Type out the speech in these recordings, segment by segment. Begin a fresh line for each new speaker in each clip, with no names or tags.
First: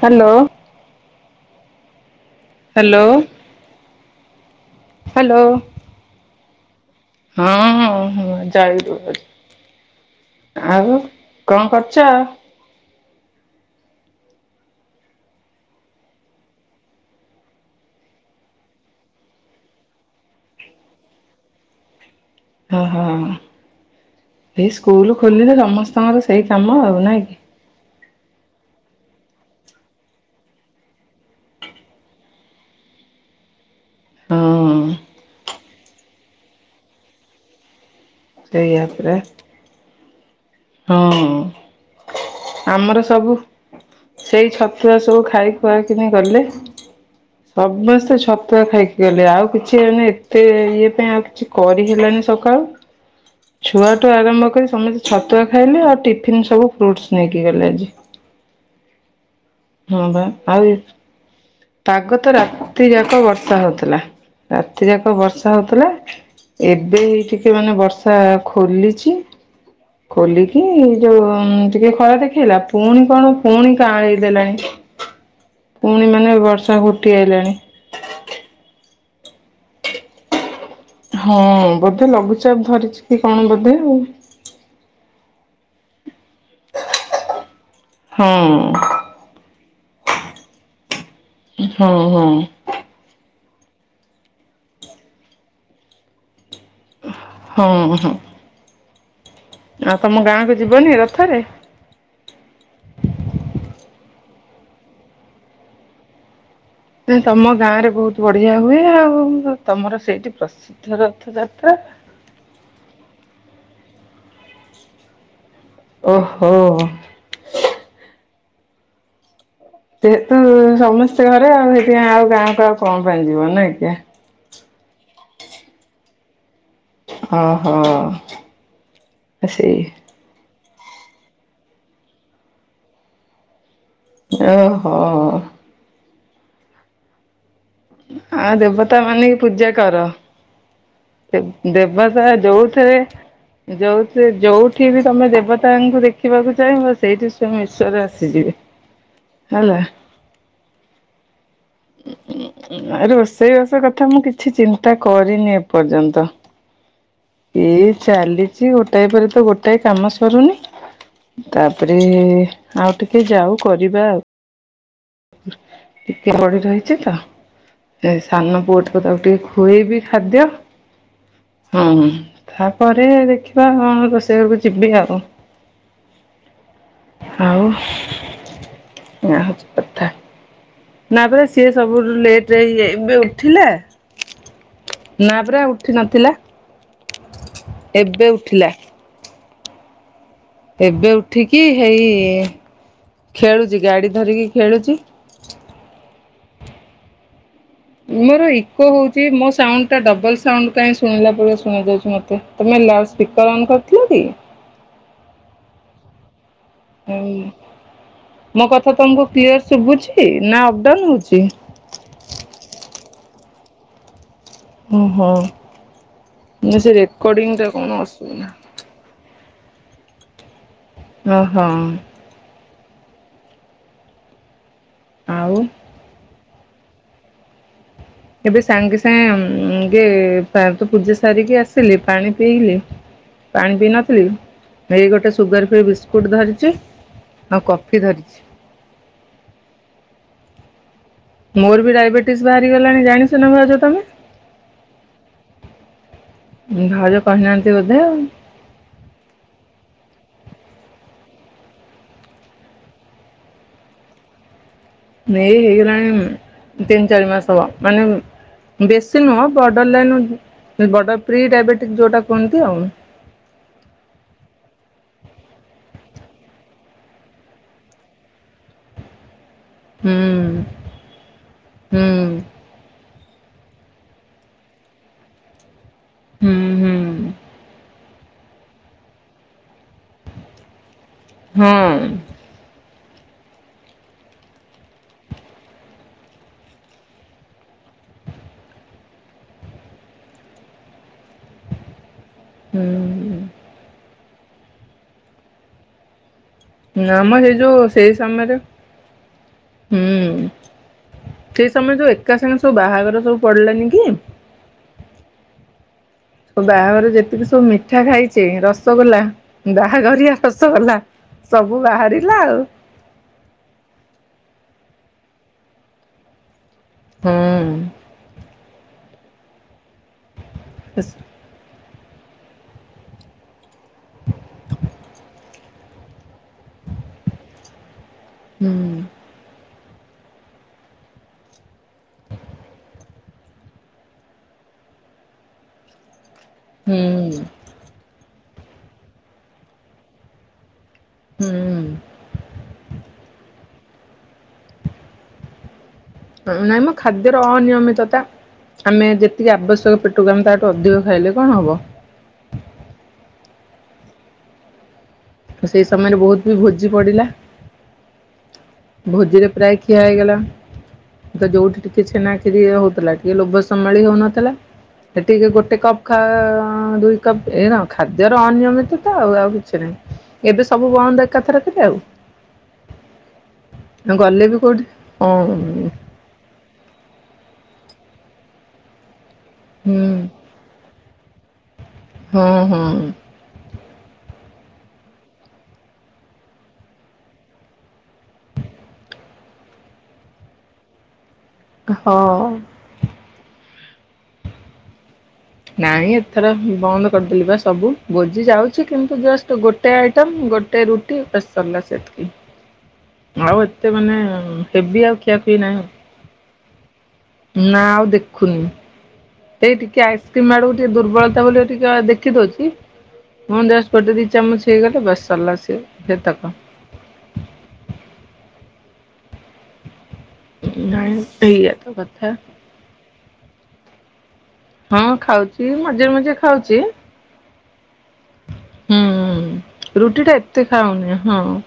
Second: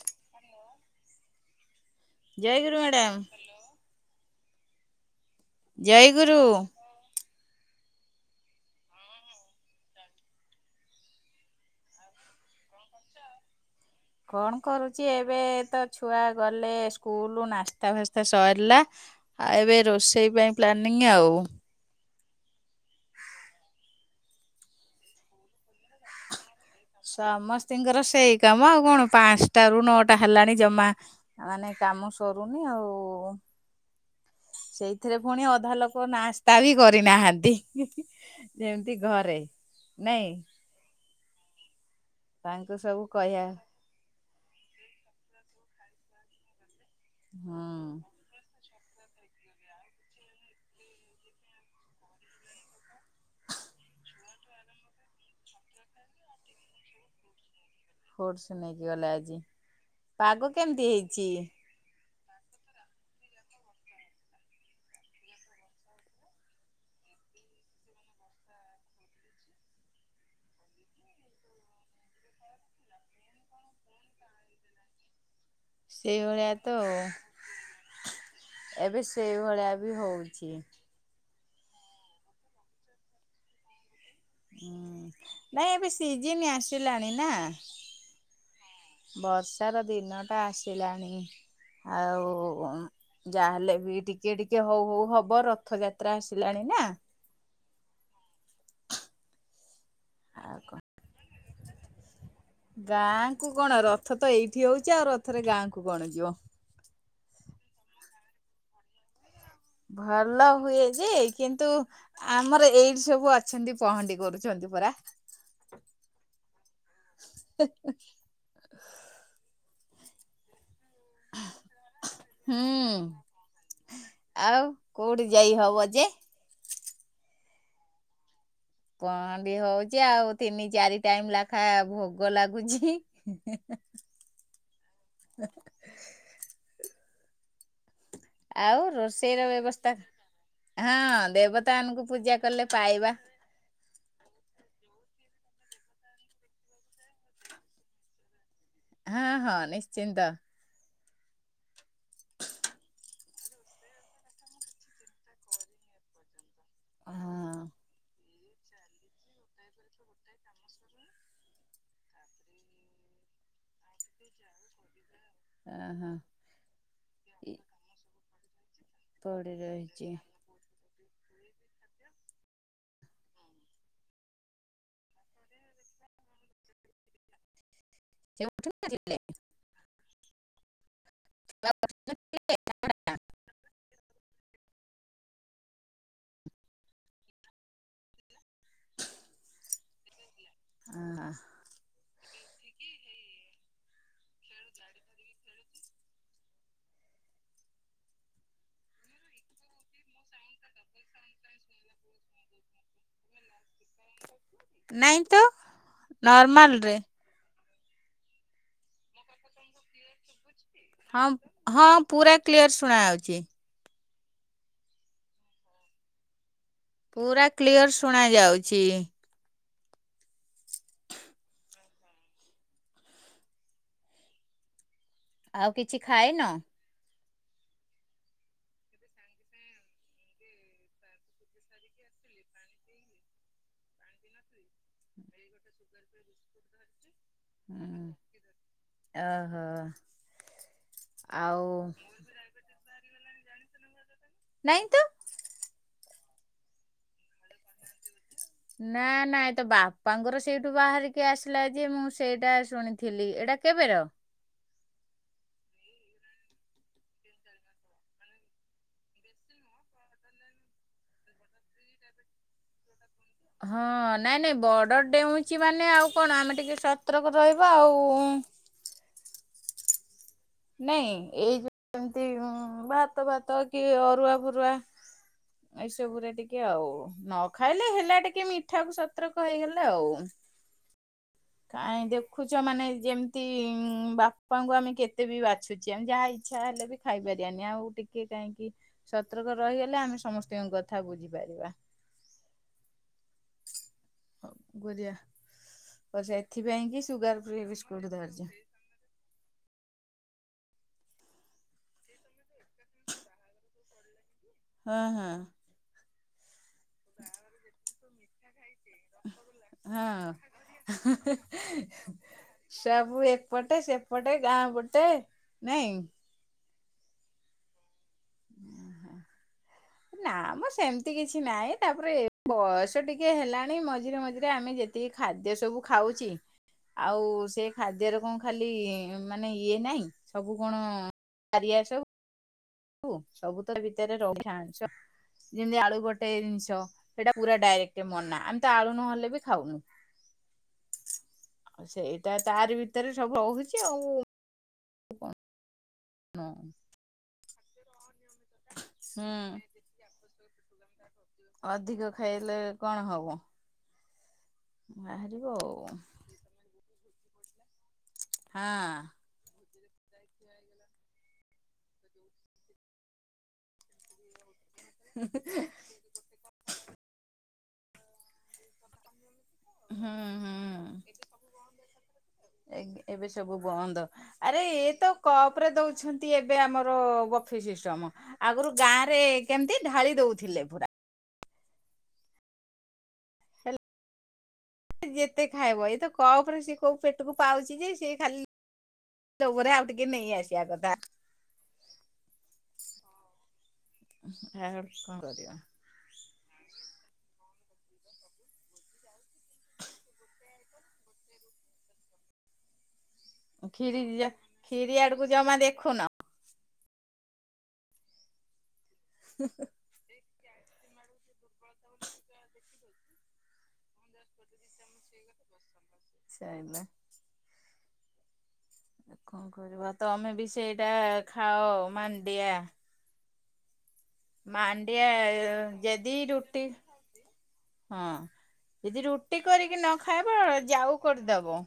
Hello.
ଜୟ ଗୁରୁ madam.
Hello
ଜୟ ଗୁରୁ।
ହଁ ହଉ ହଉ [inaudible] ଆଉ କଣ କରୁଛ।
କଣ କରୁଛି ଏବେ ତ ଛୁଆ ଗଲେ ସ୍କୁଲ ନାସ୍ତା ଫାସ୍ତା ସରିଲା। ଆଉ ଏବେ ରୋଷେଇ ପାଇଁ ପ୍ଲାନିଂ ଆଉ।
ହ ହଁ ଏଇ ସ୍କୁଲ ଖୋଲିଲେ ସମସ୍ତଙ୍କର ସେଇ କାମ ଆଉ ନାଇଁ କି?
ସମସ୍ତିଙ୍କର ସେଇ କାମ ଆଉ କଣ। ପାଞ୍ଚଟାରୁ ନଅଟା ହେଲାଣି ଜମା ମାନେ କାମ ସରୁନି ଆଉ।
ହଁ
ସେଇଥିରେ ପୁଣି ଅଧା ଲୋକ ନାସ୍ତା ବି କରିନାହାନ୍ତି।
ସେଇୟା
ଯେମିତି
ପରା।
ଘରେ ନାଇଁ।
ହଁ ହଉ।
ତାଙ୍କୁ
ଆମର ସବୁ
କହିବା
ସେଇ ଛତୁଆ ସବୁ ଖାଇ ଖୁଆ କି ଗଲେ
ହୁଁ।
ସମସ୍ତେ ଛତୁଆ ଖାଇକି ଗଲେ ଆଉ କିଛି ଏତେ ଇଏ ପାଇଁ ଆଉ କିଛି କରି ହେଲନି ସକାଳୁ। ଛୁଆଠୁ ଆରମ୍ଭ କରି ସମସ୍ତେ ଛତୁଆ ଖାଇଲେ ଆଉ ଟିଫିନ୍ ସବୁ ଫ୍ରୁଟସ୍ ନେଇକି ଗଲେ ଆଜି।
ଫ୍ରୁଟସ ନେଇକି ଗଲା ଆଜି।
ହଁ ବା
ପାଗ
ଆଉ
କେମିତି ହେଇଛି
ପାଗ ତ ରାତି ଯାକ ବର୍ଷା ହଉଥିଲା ରାତି ଯାକ ବର୍ଷା ହଉଥିଲା। ଏବେ ହେଇ ଟିକେ ମାନେ ବର୍ଷା ଖୋଲିଛି। ଖୋଲିକି ଯୋଉ ଟିକେ ଖରା ଦେଖେଇଲା ପୁଣି କଣ ପୁଣି କାଁଳେଇ ଦେଲାଣି। ପୁଣି ମାନେ
ସେଇଭଳିଆ ତ
ବର୍ଷା
ଆଉ।
ଘୋଟି ଆାଇଲାଣି।
ସେଇ ଭଳିଆ ବି ହଉଛି।
ହଁ ବୋଧେ ଲଘୁଚାପ ଧରିଛି କି କଣ ବୋଧେ ଆଉ।
ହୁଁ ନାଇଁ ଏବେ ସିଜିନ୍ ଆସିଲାଣି ନା।
ହଁ।
ତାର ଦିନଟା ଆସିଲାଣି
ହଁ
ଆଉ। ଯାହାହେଲେ ବି ଟିକେ ଟିକେ ହଉ ହଉ ହବ ରଥଯାତ୍ରା ଆସିଲାଣି। ନା
ହଁ, ହଁ। ଆଉ ତୋମ ଗାଁକୁ ଯିବନି ରଥରେ?
ଗାଁକୁ କଣ ରଥ ତ ଏଇଠି ହଉଚି ଆଉ। ରଥରେ ଗାଁକୁ କଣ ଯିବ।
ନା ତତମ ଗାଁ ରେ ବହୁତ ବଢ଼ିଆ ହୁଏ ଆଉ। ତମର ସେଇଠି
ଭଲ ହୁଏ
ପ୍ରସିଦ୍ଧ
ଯେ କିନ୍ତୁ
ରଥଯାତ୍ରା।
ଆମର ଏଇଠି ସବୁ ଅଛନ୍ତି। ପହଣ୍ଡି କରୁଛନ୍ତି ପରା।
ଓହୋ! ଯେହେତୁ ସମସ୍ତେ ଘରେ ଆଉ ସେଠି ଆଉ
ହୁଁ।
ଗାଁକୁ ଆଉ କଣ ପାଇଁ ଯିବ ନାଇଁକି?
ଆଉ କୋଉଠି ଯାଇ ହବ ଯେ।
ଓ ହୋ।
ପହଣ୍ଡି ହଉଚି ଆଉ ତିନି ଚାରି ଟାଇମ୍ ଲାଖା ଭୋଗ ଲାଗୁଛି।
ଓହୋ! ଆ,
ଆଉ
ଦେବତା ମାନେ
ରୋଷେଇର
ପୂଜା
ବ୍ୟବସ୍ଥା
କର।
ହଁ
ଦେବ
ଦେବତାମାନଙ୍କୁ
ଦେବତା
ପୂଜା କଲେ
ଯୋଉଠରେ
ପାଇବା।
ଯୋଉଠି ଯୋଉଠି ବି ତୋମେ ଦେବ ତାଙ୍କୁ ଦେଖିବାକୁ ଚାହିଁବ ସେଇଠି ସୟମ ଇଶ୍ଵର ଆସିଯିବେ।
ହଁ ହଁ ନିଶ୍ଚିନ୍ତ।
ଆ, ରୋଷେଇବାସ କଥା ମୁଁ କିଛି ଚିନ୍ତା କରିନି ଏ ପର୍ଯ୍ୟନ୍ତ
ହଁ
ଏଇ ଚାଲି ଚି ଗୋଟାଏ ପରେ ତ ଗୋଟାଏ କାମ ସରୁନି। ତାପରେ ଆଉ ଟିକେ ଯାଉ କରିବା।
ହଁ।
ଟିକେ [inaudible] ରହିଛି ତ
ଇ-
ଏ ସାନ ପୁଅଟା ତ ତାକୁ ଟିକେ
ପଡି
ଖୁଏଇବି
ରହିଛି।
ଖାଦ୍ୟ। ହଁ, ହଁ ତାପରେ ଦେଖିବା କଣ ରୋଷେଇ ଘରକୁ ଯିବି ଆଉ।
ଁ
ଆଉ ଏୟା ହଉଛି
[inaudible]
କଥା। ନା ପରା ସିଏ ସବୁଠୁ ଲେଟ୍ ରେ ଇଏ ଏବେ ଉଠିଲା। ନା ପରା ଉଠି ନଥିଲା। ଏବେ ଉଠିଲା। ଏବେ
ହଁ।
ଉଠିକି ହେଇ ଏ ଖେଳୁଚି ଗାଡି ଧରିକି ଖେଳୁଚି। ମୋର ଇକୋ ହଉଚି। ମୋ ସାଉଣ୍ଡ ଟା ଡବଲ୍ ସାଉଣ୍ଡ କାଇଁ ଶୁଣିଲା ଭଳିଆ ଶୁଣା ଯାଉଛି ମୋତେ। ତୋମେ ଲାଉଡ୍ ସ୍ପିକର୍ ଅନ୍ କରିଥିଲ କି?
ନାଇଁ ତ ନର୍ମାଲ୍।
ଏଇ ମୋ କଥା ତୋମକୁ କ୍ଲିୟର୍ ଶୁଭୁଛି ନା
ହଁ,
ହଉଛି?
ହଁ ପୁରା କ୍ଲିୟର ଶୁଣା ଯାଉଛି।
ଓ ହୋ ନା ସେ
ପୁରା
ରେକର୍ଡିଙ୍ଗ ଟା
କ୍ଲିୟର
କଣ
ଶୁଣା
ଅସୁବିଧା।
ଯାଉଛି।
ଓହୋ!
ଆଉ କିଛି ଖାଇନ?
ଏବେ ସାଙ୍ଗେ ସାଙ୍ଗେ ଉଁ, ଗେ-ପା-ତ ପୂଜା ସାରିକି ଆସିଲି ପାଣି ପିଇଲି। ପାଣି ପିଇ ନଥିଲି। ଏଇ ଗୋଟେ ସୁଗାର ଫ୍ରି ବିସ୍କୁଟ୍ ଧରିଚି।
ହୁଁ, ଓହୋ। ଆଉ
ମୋର ବି ଡାଇବେଟିସ୍ ବାହାରିଗଲାଣି ଜାଣିସନା ଭାଉଜ ତୋମେ?
ନାଇଁ ତ।
ଭାଉଜ କହିନାହାନ୍ତି ବୋଧେ ଆଉ।
ନା ନା ଏ ତ ବାପାଙ୍କର ସେଇଠୁ ବାହାରିକି ଆସିଲା ଯେ ମୁଁ ସେଇଟା ଶୁଣିଥିଲି। ଏଟ ଟା କେବେର?
ଏଇ ହେଇଗଲାଣି ତିନି ଚାରି ମାସ ହବ। ମାନେ ଉଁ, ବେଶୀ ନୁହଁ। Border line border pre diabetic ଯୋଉଟା କୁହନ୍ତି ଆଉ।
ହଁ ନାଇଁ ନାଇଁ ବର୍ଡର ଡେଉଁଚି ମାନେ ଆଉ କଣ ଆମେ ଟିକେ ସତ୍ରକ ରହିବା ଆଉ।
ହୁଁ।
ନାଇଁ ଏଇ ଯୋଉ ଏମତି
ହୁଁ।
ଭା ତ ଭାତ କି ଅରୁଆ ଫରୁଆ ଏଇସବୁରେ ଟିକିଏ
ହୁଁ
ଆଉ
ହୁଁ
ନ ଖାଇଲେ ହେଲା ଟି କେ ମିଠା କୁ ସତର୍କ ହେଇଗଲା ଆଉ
ହଁ
କାହିଁ ଦେଖୁଚ ମାନେ ଯେମିତି ବାପାଙ୍କୁ ଆମେ କେ ଏତେ ବି ବାଛୁଚେ ଆମେ ଯାହା ଇଛା ହେଲେ ବି ଖାଇପାରିବାନି ଆଉ ଟିକେ କାହିଁକି ସତର୍କ ରହିଗଲେ ଆମେ ସମସ୍ତିଙ୍କ କଥା ବୁଝିପାରିବା।
ହୁଁ।
[unintelligible] ଏଥିପାଇଁ କି
ନା ମ
ସୁଗାର
ସେଇ
ଫି
ଯୋଉ
ବିସ୍କୁଟ୍
ସେଇ
ଧରଚୁ।
ସମୟରେ ହୁଁ ସେଇ ସମୟ ରେ ଯୋଉ ଏକା ସାଙ୍ଗେ ସବୁ ବାହାଘର ସବୁ ପଡିଲାନି କି
ହଁ ହଁ।
ସବୁ ବାହାଘର ର ଯେତିକି ସବୁ ମିଠା ଖାଇଚେ ର ସଗୋଲା ବାହାଘରିଆ
ହଁ
ରସୋଗୋଲା ସବୁ ବାହାରିଲା ଆଉ।
ସବୁ ଏପଟେ ସେପଟେ ଗାଁ ପଟେ ନାଇଁ।
ହୁଁ।
ନା ମ ସେମିତି କିଛି ନାଇଁ। ତାପରେ ବୟସ ଟିକେ ହେଲାଣି ମଝିରେ ମଝିରେ ଆମେ ଯେତିକି ଖାଦ୍ୟ ସବୁ ଖାଉଚେ। ଆଉ ସେଇ ଖାଦ୍ୟରେ କଣ ଖାଲି
ହୁଁ
ମାନେ ଇଏ ନାହିଁ ସବୁ କଣ ପାରିଆ ସବୁ। ଉ ସବୁ ତ ତା ଭିତରେ [unintelligible] ଯେମିତି ଆଳୁ ଗୋ ଗୋଟାଏ ଜିନିଷ ସେଟା
ହୁଁ
ପୁରା ଡାଇରେକ୍ଟ ମନା ଆମେ ତ ଆଳୁ ନହେଲେ ବି ଖାଉନୁ।
ହୁଁ
ସେଇଟା ତାରି ଭିତରେ ସବୁ ରହୁଚି ଆଉ କଣ? ହୁଁ।
ନାଇଁ ମ ଖାଦ୍ୟର ଅନିୟମିତତା ଆମେ ଯେତିକି ଆବଶ୍ୟକ ପେଟୁକୁ ଆମେ ତାଠୁ ଅଧିକ ଖାଇଲେ କଣ ହବ
ଅଧିକ ଖାଇଲେ କଣ ହବ? ବାହାରିବ ଆଉ
ସେଇ
ହଁ।
ସମୟରେ ବହୁତ ବି ଭୋଜି ପଡିଲା। ଭୋଜିରେ ପ୍ରାୟ ଖୀ ଠିଆ ହେଇଗଲା ତ ଯୋଉଠି ଟିକେ ଛେନା ଖିରି ହଉଥିଲା ଟିକେ ଲୋଭ ସମ୍ଭାଳି ହଉନଥିଲା। ହେଟିକେ ଗୋଟେ କପ୍ ଖା ଦୁଇ କପ୍ ଏ ନ ଖାଦ୍ୟର ଅନିୟମିତତା ଆଉ ଆଉ କି
ହୁଁ ହୁଁ
[unintelligible] ଏବେ ସବୁ ବନ୍ଦ ଏକାଥର କରେ ଆଉ।
ଏବେ ସବୁ ବନ୍ଦ
ଗଲେ ବି
ଆରେ
କୋଉଠି
ଇଏ ତ
ହଁ
କପ ରେ ଦଉଛନ୍ତି ଏବେ ଆମର ବ ଫି ସିଷ୍ଟମ ଆଗୁରୁ ଗାଁ ରେ କେମିତି
ହୁଁ
ଢାଳି ଦଉଥିଲେ ପୁରା।
ହଁ ହଁ।
ହେଲ୍ ଯେତେ ଖାଇବ ଏଇତ କପ୍ ରେ ସିଏ କୋଉ ପେଟୁକୁ ପାଉଛି ଯେ ସିଏ ଖାଲି ତା ଉପରେ ଆଉ ଟିକେ ନେଇ ଆସିବା କଥା।
ହଁ।
ଆହୁରି କଣ କରିବା।
ନାଇଁ ଏଥର ବନ୍ଦ କରିଦେଲି ବା ସବୁ ଭୋଜି ଯାଉଚି କିନ୍ତୁ ଜଷ୍ଟ ଗୋଟେ ଆଇଟମ ଗୋଟେ ରୁଟି ବାସ୍ ସରିଲା ସେତିକି। ଆଉ ଏତେ
ଖିରି
ମାନେ
ଖିରି
ହେବି ଆଉ
ଆଡକୁ ଜମା
ଖିଆଖୁଇ ନାହିଁ।
ଦେଖୁନ
ନା ଆଉ ଦେଖୁନି ସେଇ ଟିକେ ଆଇସ୍କ୍ରିମ ଆଡକୁ ଟିକେ ଦୁର୍ବଳତା ବୋଲି ଟିକେ ଦେଖି ଦଉଚି [unintelligible] ଜଷ୍ଟ ଗୋଟେ ଦି ଚାମଚ ହେଇଗଲେ ବାସ୍ ସାରିଲା ସିଏ। ସେତକ।
[unintelligible] କଣ କରିବ ତମେ ବି ସେଇଟା
ନାଇଁ
ଖାଅ
ଏଇଆ ତ କଥା।
ମାଣ୍ଡିଆ।
ହଁ
ମାଣ୍ଡଆ
ଖାଉଛି ମଝିରେ
ଜଦି
ମଝିରେ
ରୁଟି
ଖାଉଛି
ହଁ
ହୁଁ।
ଯଦି ରୁଟି କରିକି ନ
ରୁଟି ଟା
ଖାଇବ
ଏତେ
ଯାଉ
ଖାଉନି ହଁ
କରିଦବ।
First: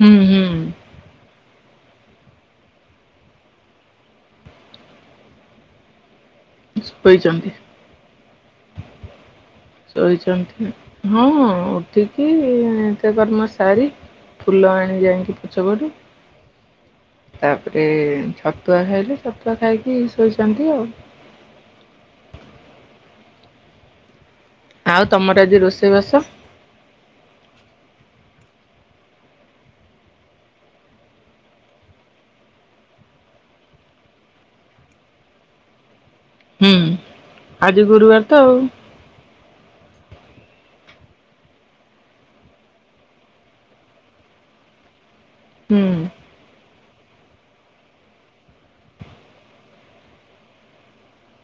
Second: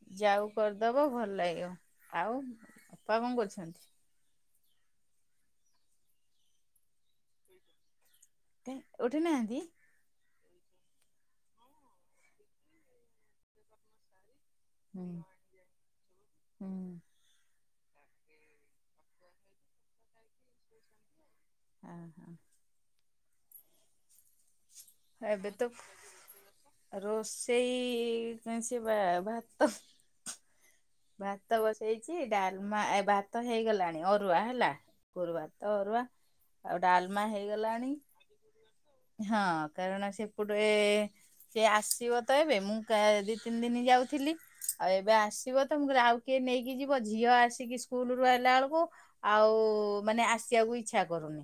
ହୁଁ ହୁଁ
ଯାଉ କରିଦବ ଭଲ ଲାଗିବ ଆଉ ଅପା କଣ କରୁଛନ୍ତି?
ଶୋଇଛନ୍ତି।
ଧେତ୍ ଉଠିନାହାନ୍ତି।
ଶୋଇଛନ୍ତି। ହଁ ଉଠିକି ନିତ୍ୟକର୍ମ ସାରି ଫୁଲ ଆଣିକି
ହୁଁ
ଯାଇକି ପଛ ପଟୁ
ହୁଁ।
ତା ତାପରେ ଛତୁଆ ଖାଇଲେ ଛତୁଆ ଖାଇକି ଶୋଇଛନ୍ତି ଆଉ। ଆଉ ତମର
ଏବେ
ଆଜି
ତ
ରୋଷେଇବାସ
ରୋଷେଇ ସେଇପଇଁ ସେ ବା ଭାତ ଭାତ ବସେଇଛି ଡାଲମା-ଏ ଭାତ ହେଇଗଲାଣି ଅରୁଆ ହେଲା ଗରୁ ଭାତ ଅରୁଆ।
ହୁଁ
ଆଉ ଡାଲମା
ଆଜି
ହେଇଗଲାଣି
ଗୁରୁବାର ତ ଆଉ।
ହଁ କାରଣ ସେପଟେ ସେ ଆସିବ ତ ଏବେ ମୁଁ ଦି ତିନି ଦିନ ଯାଉଥିଲି। ଆଉ ଏବେ ଆସିବ ତ
ହୁଁ
ମୁଁ କଇଲି ଆଉ କିଏ ନେଇକି ଯିବ ଝିଅ ଆସିକି ସ୍କୁଲ ରୁ ଆଲା ବେଳକୁ ଆଉ- ମାନେ ଆସିବାକୁ ଇଚଛା କରୁନି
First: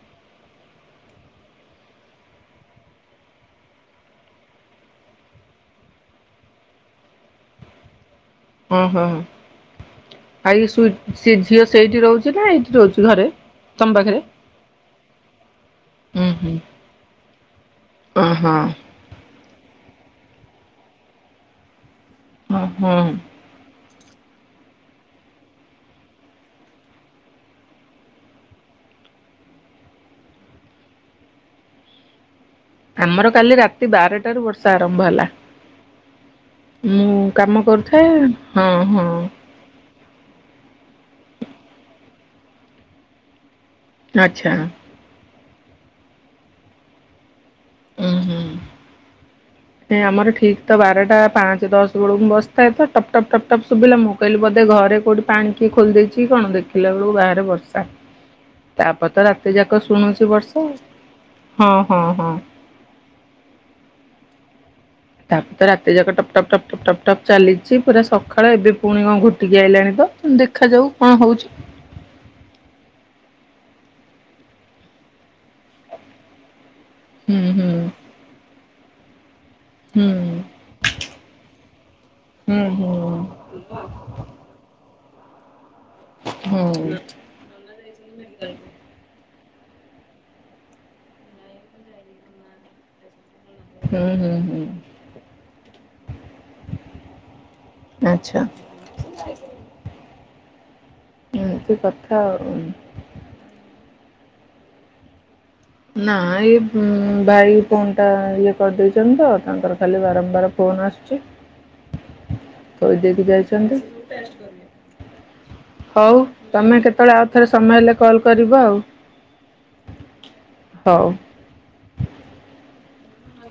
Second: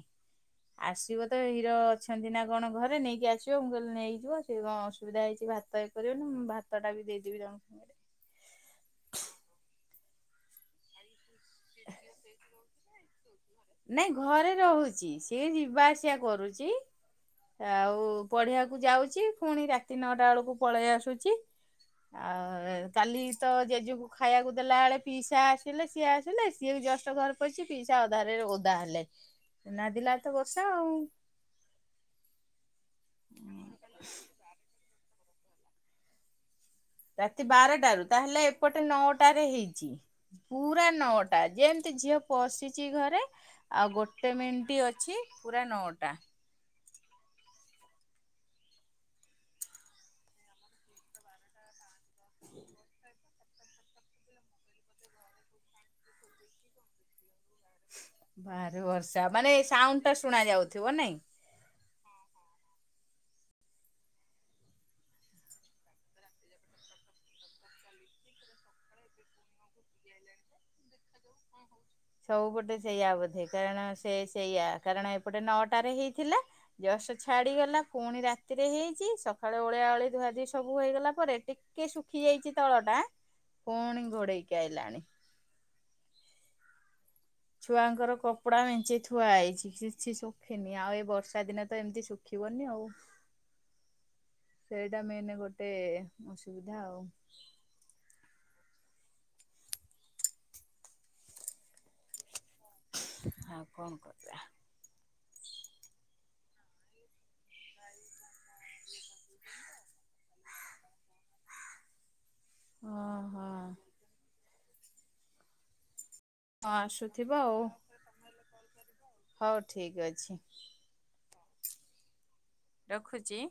ଆସିବ ତ ହିରୋ ଅଛି। ଛନ୍ତି ନା କଣ ଘରେ ନେଇକି ଆସିବ ମୁଁ କହିଲି ନେଇକଯିବ ସେ କଣ ଅସୁବିଧା ହେଇଛି ଭାତ କରିବନି ଭାତଟା ବି [unintelligible]
ହଁ ହୋ ହ ଆ ଶୁ ସେ ଝିଅ ସେଇଠି ରହୁଛି ନା ଏଇଠି ରହୁଛି ଘରେ? ତମ
ନାଇଁ
ପାଖରେ
ଘରେ ରହୁଛି ସିଏ ଯିବା ଆସିବା
ଉଁ ହୁଁ
କରୁଛି। ଆଉ
ଓହୋ
ପଢିବାକୁ ଯାଉଛି ପୁଣି ରାକ ନଅ ଟା ବେଳକୁ ପଳେଇ ଆସୁଛି ଆଉ
ଓହୋ।
କାଲି ତ ଜେଜୁକୁ ଖାଇବାକୁ ଦେଲା ବେଳେ ପିଇସା ଆସିଲେ ସିଏ ଆସି ସିଏ ବି ଜଷ୍ଟ ଘରେ ପଇଚି ପିଇସା ଅଧାରରେ ଓଦା ହେଲେ। ନାଦିଲା ତ ବର୍ଷା ଆଉ।
ଆମର କାଲି ରାତି ବାରଟାରୁ ବର୍ଷା ଆରମ୍ଭ ହେଲା। ମୁଁ
ରାତି
କାମ
ବାରଟାରୁ
କରୁଥାଏ
ତାହେଲେ
ହଁ
ଏପଟେ
ହଁ
ନଅଟା ରେ ହେଇଛି। ପୁରା ନଅଟା ଯେମିତି ଝିଅ ପସିଛି ଘରେ ଆଉ ଗୋଟେ
ଆଚ୍ଛା
ମିନିଟ୍ ଅଛି ପୁରା ନଅଟା।
ଉ ହୁଁ। ଆମର ଠିକ ତ ବାରଟା ପାଞ୍ଚେ ଦଶ ବେଳକୁ ବସିଥାଏ ତ ଟପ୍ ଟପ ଟପ୍ ଟପ ଶୁଭିଲା ମୁଁ କହିଲି ବୋଧେ ଘରେ କୋଉଠି ପାଣି କିଏ ଖୋଲିଦେଇଛି କଣ ଦେଖିଲା ବେଳକୁ ବାହାରେ ବର୍ଷା।
ଭାରି
ତାପରେ
ବର୍ଷା
ତ
ମାନେ
ରାତି ଯାକ
ସାଉଣ୍ଡ ଟା
ଶୁଣୁଛି
ଶୁଣା
ବର୍ଷା
ଯାଉଥିବ ନାଇଁ।
ହଁ ହଁ ହଁ। ତାକୁ ତ ରାତି ଯାକ ଟପ୍ ଟପ୍ ଟପ୍ ଟପ୍ ଟପ୍ ଟପ୍ ଚାଲିଛି ପୁରା ସଖାଳ ଏବେ ପୁଣି କଣ ଘୋଟିକି ଆଇଲାଣି ତ ଦେଖାଯାଉ କଣ ହଉଛି?
ସବୁପଟେ ସେଇଆବୋଧେ କାରଣ ସେ ସେଇୟା କାରଣ ଏପଟେ ନଅଟା ରେ ହେଇଥିଲା। ଜଷ୍ଟ
ହୁଁ ହୁଁ
ଛାଡିଗଲା ପୁଣି ରାତିରେ ହେଇଛି ସକ୍ ଳେ ଓଳିଆ
ହୁଁ
ଓଳି ଧୁଆଧୁଇ ସବୁ ହେଇଗଲା ପରେ ଟିକେ ଶୁଖି ଯାଇଛି
ହୁଁ
ତଳ
ହୁଁ
ଟା ପୁଣି ଘୋଡେଇକି ଆଇଲାଣି।
ହୁଁ।
ଛୁଆଙ୍କର କପଡା ମେଞ୍ଚେ ଥୁଆ ହେଇଛି। କିଛି ଶୁଖିନି ଆଉ ଏଇ ବର୍ଷା ଦିନ ତ ଏମିତି ଶୁଖିବନି ଆଉ।
ହୁଁ ହୁଁ
ସେଇଟା ମେନ ଗୋଟେ ଅସୁବିଧା ଆଉ।
[inaudible] ଏମିତି କଥା ଆଉ।
ଆଉ କଣ କରିଆ।
ନା ଏଇ ଅମ-ଭାଇ ଫୋନ୍ ଟା ଇଏ କରିଦେଇଛନ୍ତି ଆ ତାଙ୍କର ଖାଲି ବାରମ୍ବାର ଫୋନ ଆସୁଛି ଥୋଇ ଦେଇକି
ଓହୋ
ଯାଇଛନ୍ତି ହଉ
ହଁ
ତମେ କେତେବେଳେ ଆଉ
ଆସୁଥିବ
ଥରେ ସମୟ ହେଲେ କଲ୍ କରିବ
କିଏ
ଆଉ।
ଅଛି?
ହଉ।
ରଖୁଛି।